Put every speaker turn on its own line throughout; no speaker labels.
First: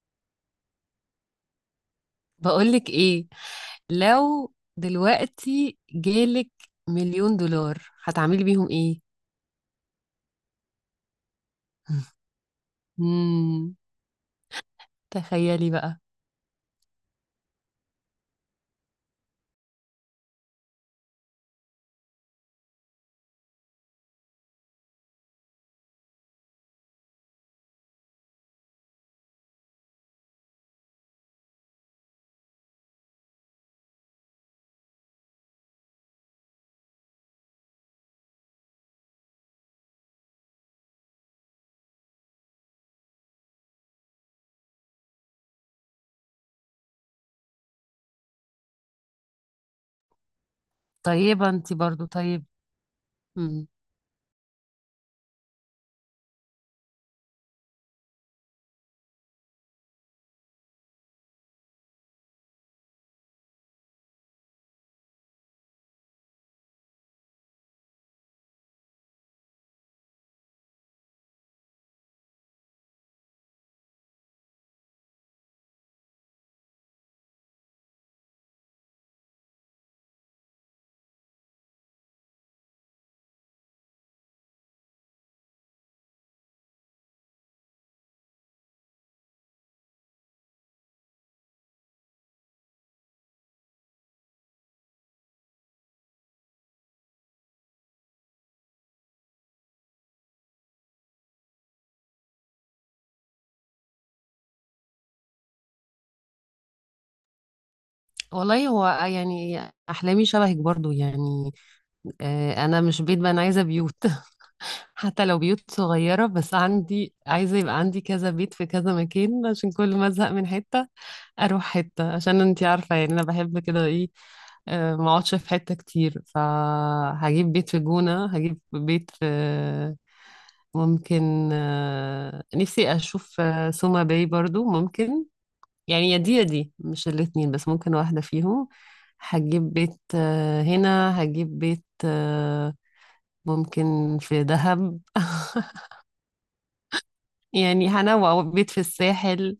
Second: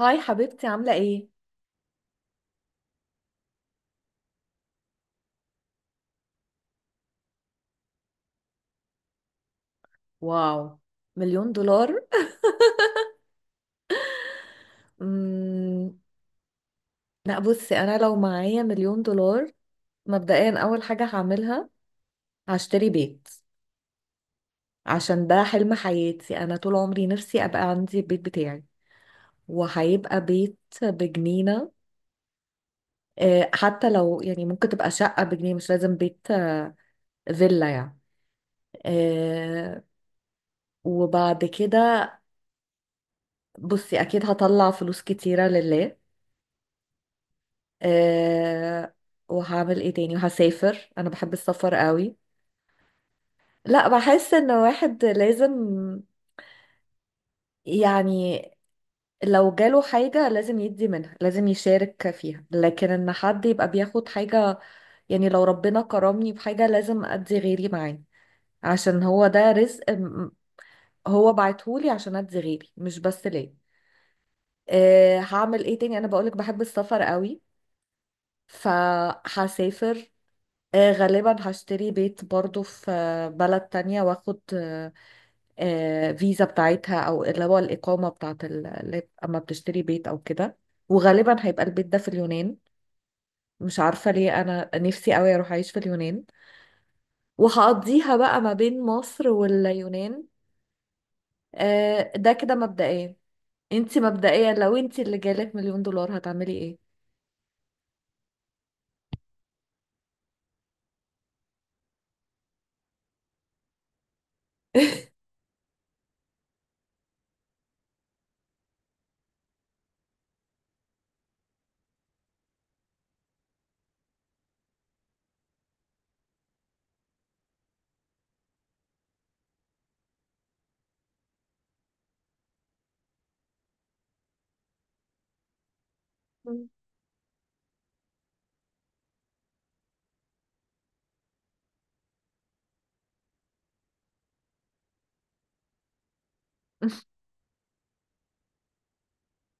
هاي حبيبتي، عاملة ايه؟
بقولك ايه، لو دلوقتي جالك مليون دولار هتعملي بيهم ايه؟
واو، مليون دولار.
مم. تخيلي
مم.
بقى.
لا، بصي انا لو معايا مليون دولار مبدئيا اول حاجة هعملها هشتري بيت، عشان ده حلم حياتي، انا طول عمري نفسي ابقى عندي البيت بتاعي، وهيبقى بيت بجنينة. حتى لو يعني ممكن تبقى شقة بجنيه، مش لازم بيت، فيلا يعني. آه، وبعد كده بصي اكيد هطلع فلوس كتيرة لله. أه وهعمل ايه تاني، وهسافر، انا بحب
طيبة
السفر
انتي برضو.
قوي.
طيب. مم.
لا، بحس ان واحد لازم، يعني، لو جاله حاجة لازم يدي منها، لازم يشارك فيها، لكن ان حد يبقى بياخد حاجة، يعني لو ربنا كرمني بحاجة لازم ادي غيري معاه، عشان هو ده رزق هو بعتهولي عشان ادي غيري مش بس ليه. هعمل ايه تاني، انا بقولك بحب السفر قوي، فهسافر. غالبا هشتري بيت برضو في بلد تانية، واخد فيزا بتاعتها، او اللي هو الإقامة بتاعت اللي اما بتشتري بيت او كده، وغالبا هيبقى البيت ده في اليونان، مش عارفة ليه انا نفسي قوي اروح اعيش في اليونان، وهقضيها بقى ما بين مصر واليونان. ده كده مبدئيا. انتي مبدئيا لو انتي اللي جالك مليون دولار، هتعملي
والله، هو يعني احلامي شبهك برضو يعني. انا مش بيت، بقى انا عايزة بيوت
ايه؟
حتى لو بيوت صغيرة، بس عندي عايزة يبقى عندي كذا بيت في كذا مكان عشان كل ما ازهق من حتة اروح حتة. عشان انتي عارفة، يعني انا بحب كده ايه. ما اقعدش في حتة كتير، فهجيب بيت في جونة، هجيب بيت في، ممكن، نفسي اشوف سوما باي برضو، ممكن. يعني يا دي يا دي، مش الاتنين، بس ممكن واحدة فيهم. هجيب بيت هنا، هجيب بيت، ممكن في دهب يعني هنوع بيت في الساحل.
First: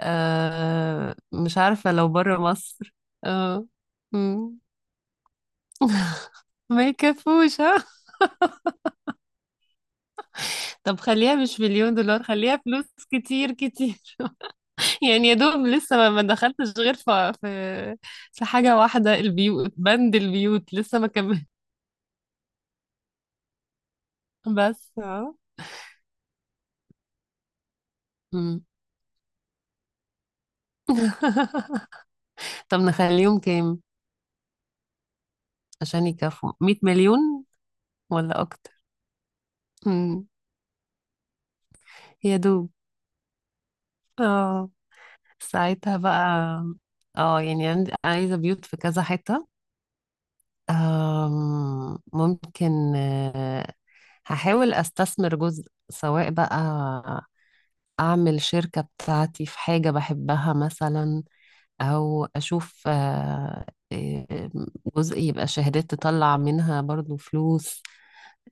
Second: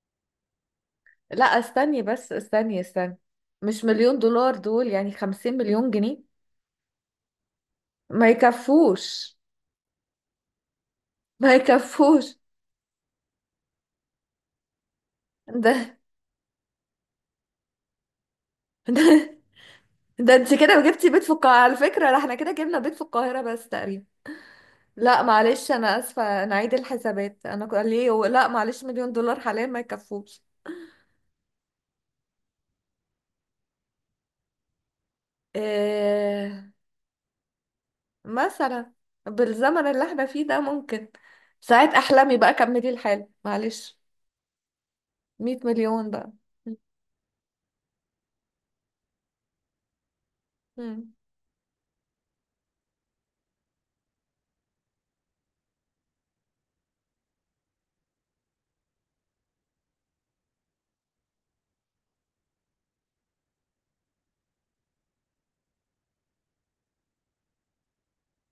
لا
مش عارفة
استني
لو
بس
برا
استني
مصر.
استني.
اه.
مش مليون دولار
مم.
دول يعني 50 مليون جنيه.
ما يكفوش ها؟
ما يكفوش،
طب خليها
ما
مش مليون دولار،
يكفوش.
خليها فلوس كتير كتير يعني يا دوب
ده
لسه ما دخلتش غير في في حاجة
ده
واحدة. البيوت، بند
ده انت
البيوت
كده
لسه ما
جبتي بيت في
كمل
القاهرة على فكرة، لا احنا كده جبنا بيت في القاهرة بس تقريبا.
بس
لا
اه.
معلش، انا اسفة، انا عيد الحسابات، انا ليه لا
مم.
معلش مليون دولار حاليا ما يكفوش.
طب نخليهم كام عشان يكفوا
إيه
100 مليون، ولا اكتر؟
مثلا بالزمن اللي احنا
مم.
فيه ده ممكن، ساعات احلامي
يا
بقى،
دوب
كملي الحال معلش.
اه.
100
ساعتها
مليون
بقى
بقى.
اه، يعني عندي عايزة بيوت في كذا حتة.
مم.
ممكن. هحاول استثمر جزء، سواء بقى اعمل شركة بتاعتي في حاجة بحبها مثلا، او اشوف آه، جزء يبقى شهادات تطلع منها برضو فلوس.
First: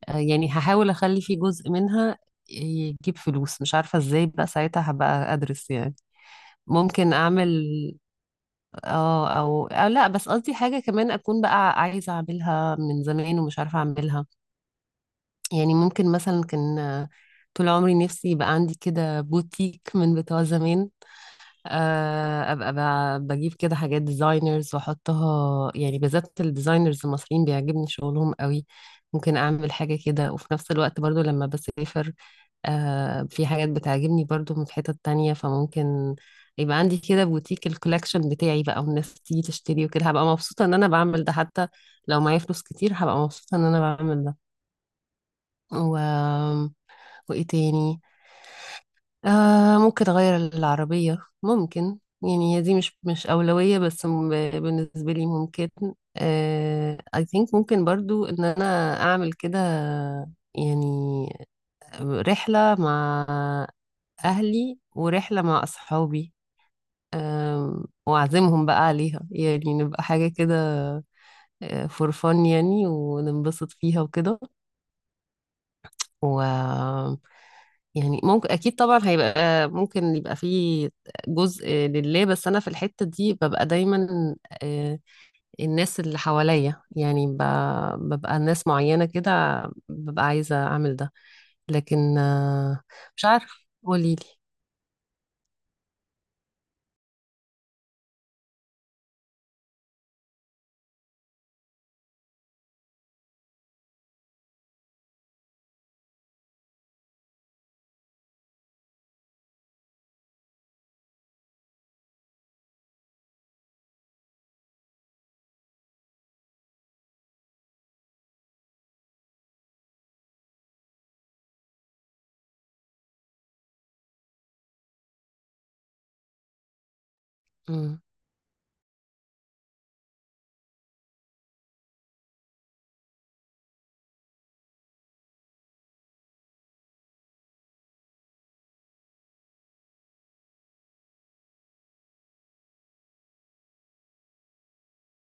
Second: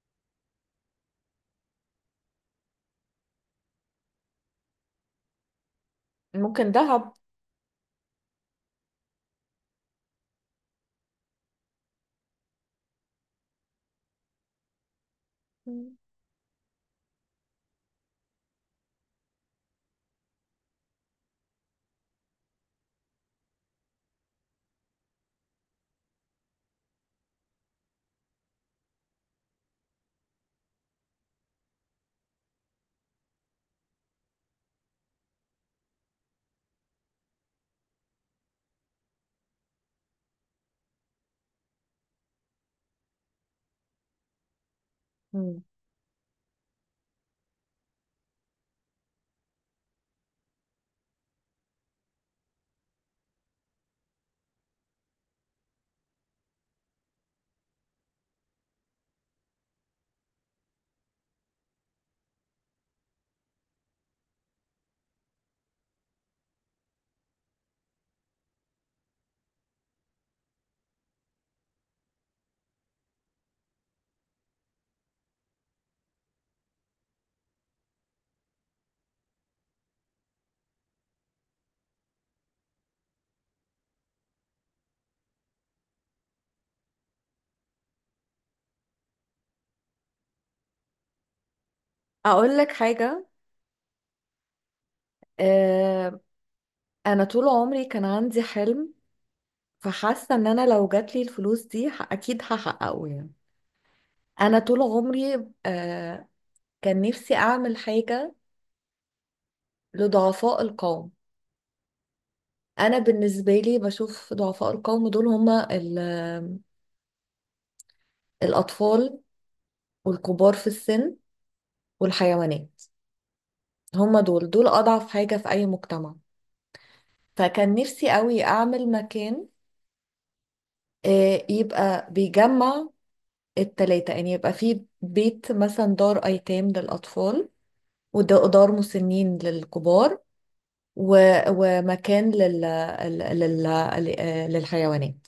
يعني هحاول اخلي في جزء منها يجيب فلوس، مش عارفة ازاي بقى، ساعتها هبقى ادرس يعني.
ممكن ذهب.
ممكن اعمل، اه أو لا، بس قصدي حاجة كمان اكون بقى عايزة اعملها من زمان ومش عارفة اعملها. يعني ممكن مثلا كان، طول عمري نفسي يبقى عندي كده بوتيك من بتوع زمان. ابقى بجيب كده حاجات ديزاينرز واحطها، يعني بالذات الديزاينرز المصريين بيعجبني شغلهم قوي. ممكن اعمل حاجة كده، وفي نفس الوقت برضو لما بسافر في حاجات بتعجبني برضو من حتت تانية، فممكن يبقى عندي كده بوتيك الكولكشن بتاعي بقى، والناس تيجي تشتري وكده، هبقى مبسوطة ان انا بعمل ده. حتى لو معايا فلوس كتير هبقى مبسوطة ان انا بعمل ده.
مم.
و... وايه تاني. آه ممكن اغير العربية. ممكن، يعني هي دي مش أولوية، بس بالنسبة لي ممكن. I think ممكن برضو ان انا اعمل كده يعني، رحلة مع اهلي ورحلة مع اصحابي. واعزمهم بقى عليها، يعني نبقى حاجة كده فور فن، يعني وننبسط فيها وكده. و يعني ممكن اكيد طبعا هيبقى ممكن يبقى فيه جزء لله، بس انا في الحتة دي ببقى دايما آه، الناس اللي حواليا يعني ببقى ناس معينة كده، ببقى عايزة اعمل ده. لكن
اقول لك
مش
حاجة.
عارفة. قوليلي.
آه، انا طول عمري كان عندي حلم، فحاسه ان انا لو جاتلي الفلوس دي اكيد هحققه يعني. انا طول عمري كان نفسي اعمل حاجه لضعفاء القوم. انا بالنسبه لي بشوف ضعفاء القوم دول هما الاطفال، والكبار في السن، والحيوانات. هما دول اضعف حاجه في اي مجتمع، فكان
مم،
نفسي قوي اعمل مكان يبقى بيجمع التلاتة، يعني يبقى فيه بيت مثلا دار ايتام للاطفال، ودار مسنين للكبار، ومكان لل... لل... للحيوانات،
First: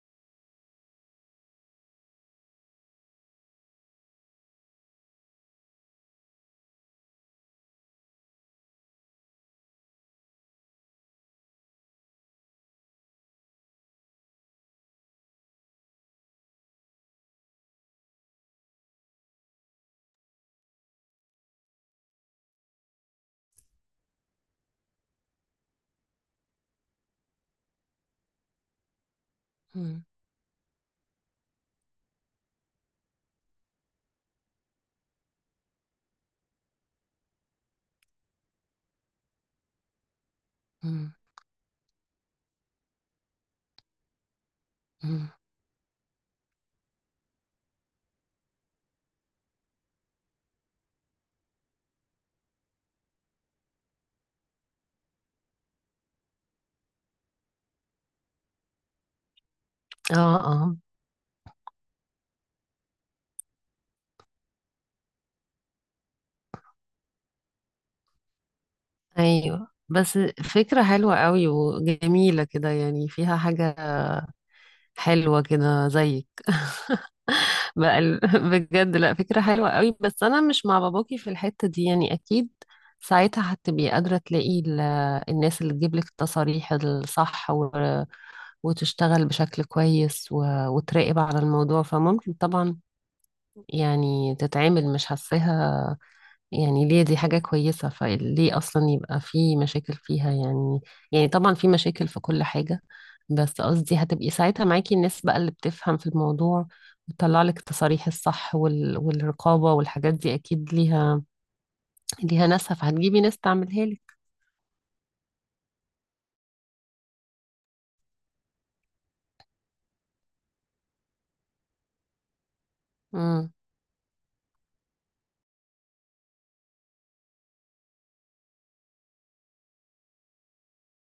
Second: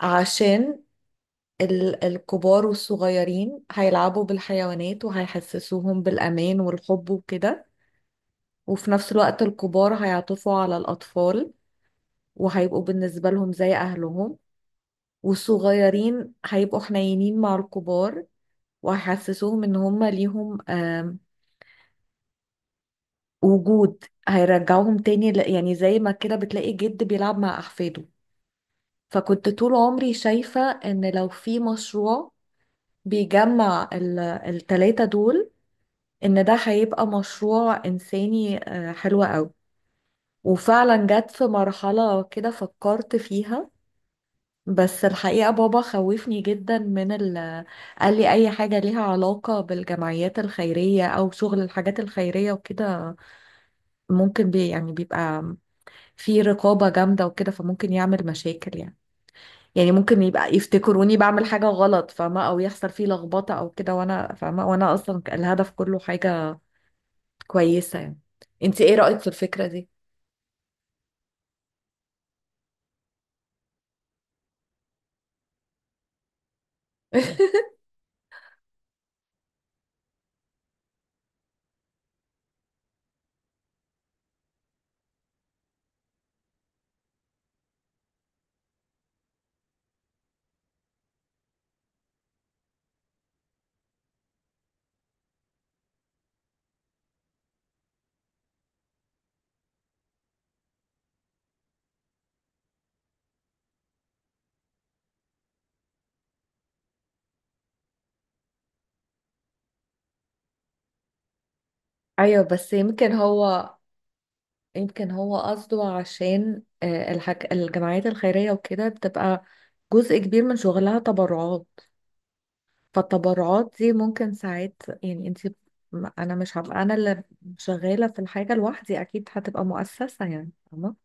عشان الكبار والصغيرين هيلعبوا بالحيوانات وهيحسسوهم بالأمان والحب وكده، وفي نفس الوقت الكبار هيعطفوا على الأطفال وهيبقوا بالنسبة لهم زي أهلهم، والصغيرين هيبقوا حنينين مع الكبار وهيحسسوهم إن هما ليهم وجود، هيرجعوهم تاني يعني زي ما كده بتلاقي جد بيلعب مع أحفاده. فكنت طول
مم،
عمري شايفة ان لو في مشروع بيجمع التلاتة دول، ان ده هيبقى مشروع انساني حلو قوي. وفعلا
مم،
جت في مرحلة كده فكرت فيها، بس
مم.
الحقيقة بابا خوفني جدا من ال قال لي أي حاجة ليها علاقة بالجمعيات الخيرية أو شغل الحاجات الخيرية وكده ممكن يعني بيبقى في رقابة جامدة وكده، فممكن يعمل مشاكل يعني. يعني ممكن
اه
يبقى
اه.
يفتكروني بعمل حاجة غلط، فاهمة، او يحصل فيه لخبطة او كده، وانا فاهمة وانا اصلا الهدف كله حاجة كويسة يعني. انت ايه رأيك في الفكرة
ايوه
دي؟
بس، فكرة حلوة قوي وجميلة كده، يعني فيها حاجة حلوة كده زيك. بقى بجد، لا فكرة حلوة قوي، بس أنا مش مع باباكي في الحتة دي يعني، أكيد ساعتها هتبقي قادرة تلاقي الناس اللي تجيب لك التصاريح الصح، وتشتغل بشكل كويس، وتراقب على الموضوع، فممكن طبعا يعني تتعامل مش حاساها يعني، ليه دي حاجة كويسة، فليه أصلا يبقى في مشاكل فيها يعني؟ يعني طبعا في مشاكل في كل حاجة، بس قصدي هتبقي ساعتها معاكي الناس بقى اللي بتفهم في الموضوع، وتطلع لك التصاريح الصح والرقابة والحاجات دي، أكيد ليها
ايوه
ليها
بس
ناسها
يمكن
فهتجيبي ناس
هو
تعملها لك.
يمكن هو قصده عشان الجمعيات الخيرية وكده بتبقى جزء كبير من شغلها تبرعات،
امم
فالتبرعات دي ممكن ساعات يعني انا مش هبقى انا اللي شغالة في الحاجة لوحدي، اكيد هتبقى مؤسسة، يعني فاهمة.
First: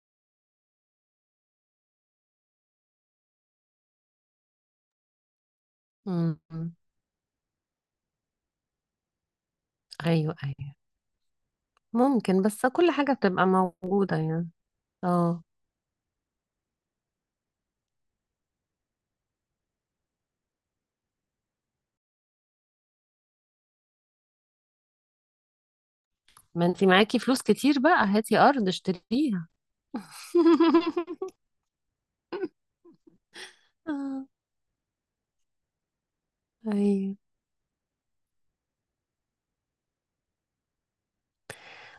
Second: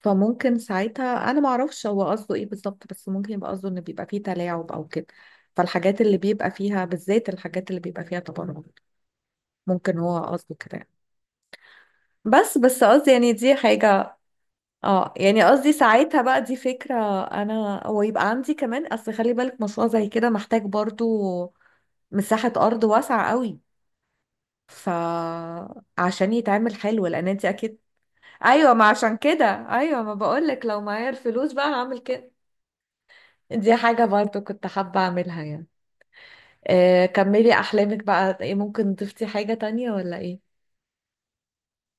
فممكن ساعتها انا ما اعرفش هو قصده ايه بالظبط، بس ممكن يبقى قصده ان بيبقى فيه تلاعب او كده، فالحاجات اللي بيبقى
امم
فيها بالذات الحاجات اللي بيبقى فيها تبرع، ممكن هو
أيوه
قصده
أيوه،
كده يعني.
ممكن
بس
بس
بس
كل
قصدي
حاجة
يعني
بتبقى
دي حاجة،
موجودة يعني.
اه يعني
اه،
قصدي ساعتها بقى دي فكرة انا، ويبقى عندي كمان، اصل خلي بالك مشروع زي كده محتاج برضو مساحة أرض واسعة قوي فعشان
ما
يتعمل
انتي
حلو،
معاكي
لأن
فلوس
أنت
كتير
أكيد.
بقى، هاتي أرض
أيوة ما عشان كده،
اشتريها
أيوة ما بقولك لو معايا الفلوس بقى هعمل كده. دي حاجة
آه،
برضو كنت حابة أعملها يعني.
أيوه،
كملي أحلامك بقى، إيه ممكن ضفتي حاجة تانية ولا إيه؟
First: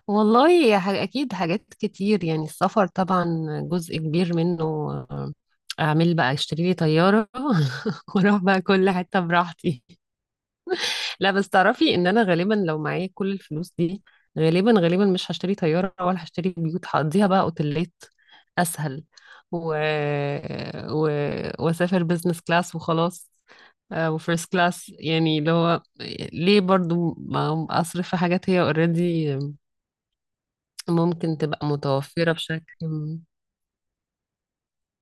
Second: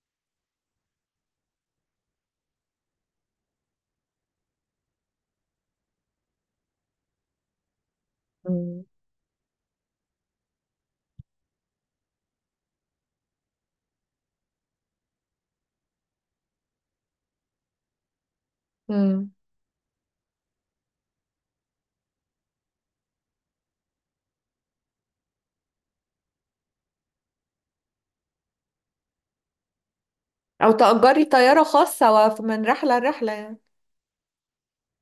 والله يا أكيد حاجات كتير يعني. السفر طبعا جزء كبير منه. آه، أعمل بقى، أشتري لي طيارة وأروح بقى
مم.
كل حتة براحتي. لا، بس تعرفي إن أنا غالبا لو معايا كل الفلوس دي، غالبا غالبا مش هشتري طيارة ولا هشتري بيوت، هقضيها بقى أوتيلات أسهل.
مم.
و... و... وأسافر بزنس كلاس وخلاص. وفيرست كلاس يعني اللي هو، ليه برضو ما أصرف في حاجات هي اوريدي
أو تأجري
ممكن
طيارة
تبقى
خاصة
متوفرة
من
بشكل،
رحلة لرحلة يعني.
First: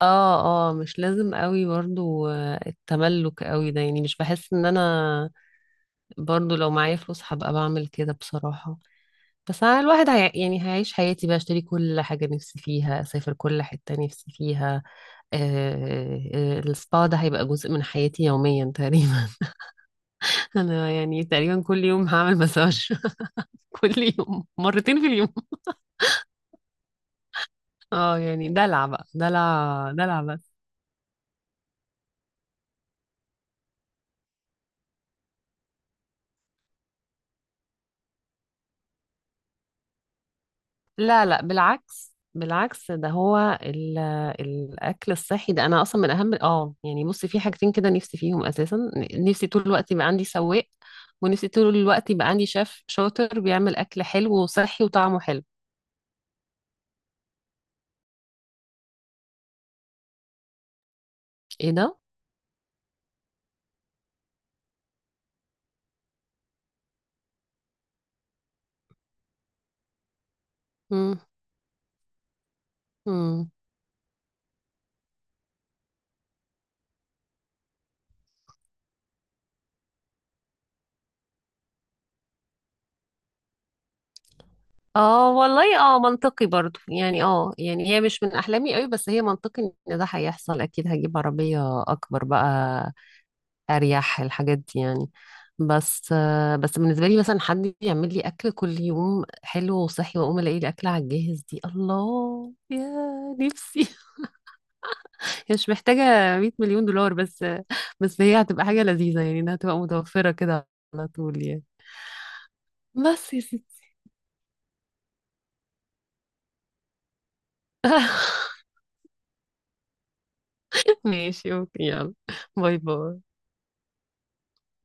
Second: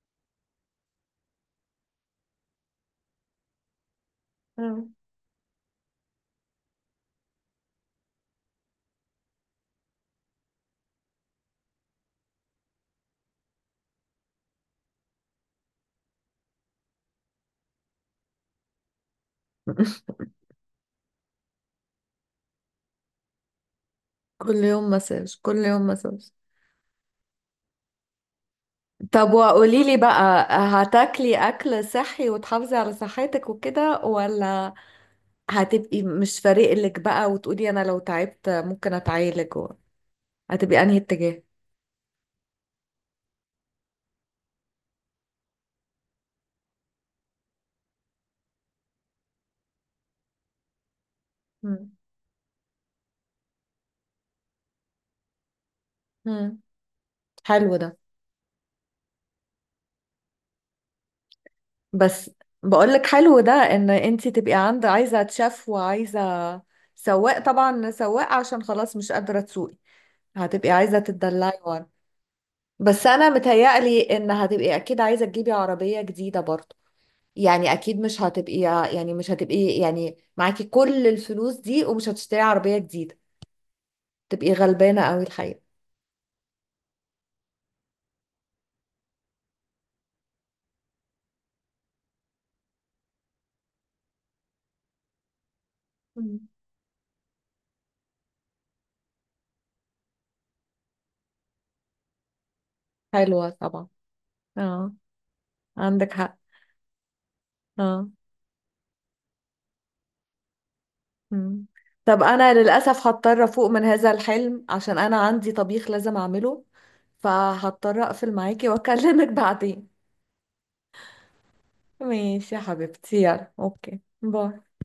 اه اه، مش لازم قوي برضو التملك قوي ده يعني، مش بحس ان
مم.
انا برضو لو معايا فلوس هبقى بعمل كده بصراحة. بس أنا الواحد يعني هيعيش حياتي بقى، اشتري كل حاجة نفسي فيها، اسافر كل حتة نفسي فيها. السبا ده هيبقى جزء من حياتي يوميا تقريبا. انا يعني تقريبا كل يوم هعمل مساج، كل يوم،
كل يوم
مرتين في اليوم.
مساج، كل يوم مساج.
اه يعني دلع بقى،
طب وقولي
دلع
لي
دلع
بقى،
بس.
هتاكلي اكل صحي وتحافظي على صحتك وكده، ولا هتبقي مش فارق لك بقى وتقولي انا لو تعبت ممكن اتعالج هتبقي انهي
لا لا،
اتجاه؟
بالعكس بالعكس، ده هو الاكل الصحي. ده انا اصلا من اهم، اه يعني، بصي في حاجتين كده نفسي فيهم اساسا. نفسي طول الوقت يبقى عندي سواق، ونفسي طول
مم.
الوقت يبقى عندي شيف شاطر بيعمل اكل حلو وصحي وطعمه حلو.
مم. حلو ده.
ايه ده؟
بس بقولك حلو ده ان انتي تبقي عند عايزة تشاف، وعايزة سواق، طبعا سواق عشان خلاص مش قادرة تسوقي، هتبقي عايزة
مم.
تتدلعي ورا. بس انا
مم.
متهيألي ان هتبقي اكيد عايزة تجيبي عربية جديدة برضه، يعني اكيد مش هتبقي، يعني مش هتبقي يعني معاكي كل الفلوس دي ومش هتشتري عربية جديدة، تبقي غلبانة قوي
اه
الحقيقة.
والله، اه منطقي برضو يعني. اه يعني هي مش من احلامي قوي، بس هي منطقي ان ده هيحصل، اكيد هجيب عربية اكبر بقى اريح الحاجات دي يعني. بس
مم.
آه، بس بالنسبه لي مثلا، حد يعمل لي اكل كل يوم حلو وصحي، واقوم الاقي الاكل على الجاهز، دي الله يا
حلوة طبعا.
نفسي
اه،
هي مش محتاجه
عندك حق.
100 مليون دولار بس
اه.
بس هي هتبقى حاجه لذيذه يعني، انها تبقى متوفره كده على طول يعني.
مم. طب انا للاسف
بس يا
هضطر
ستي
افوق من هذا الحلم عشان انا عندي طبيخ لازم اعمله، فهضطر اقفل معاكي واكلمك بعدين.
ماشي اوكي، يلا.
ماشي يا
باي
حبيبتي،
باي.
يلا اوكي، باي.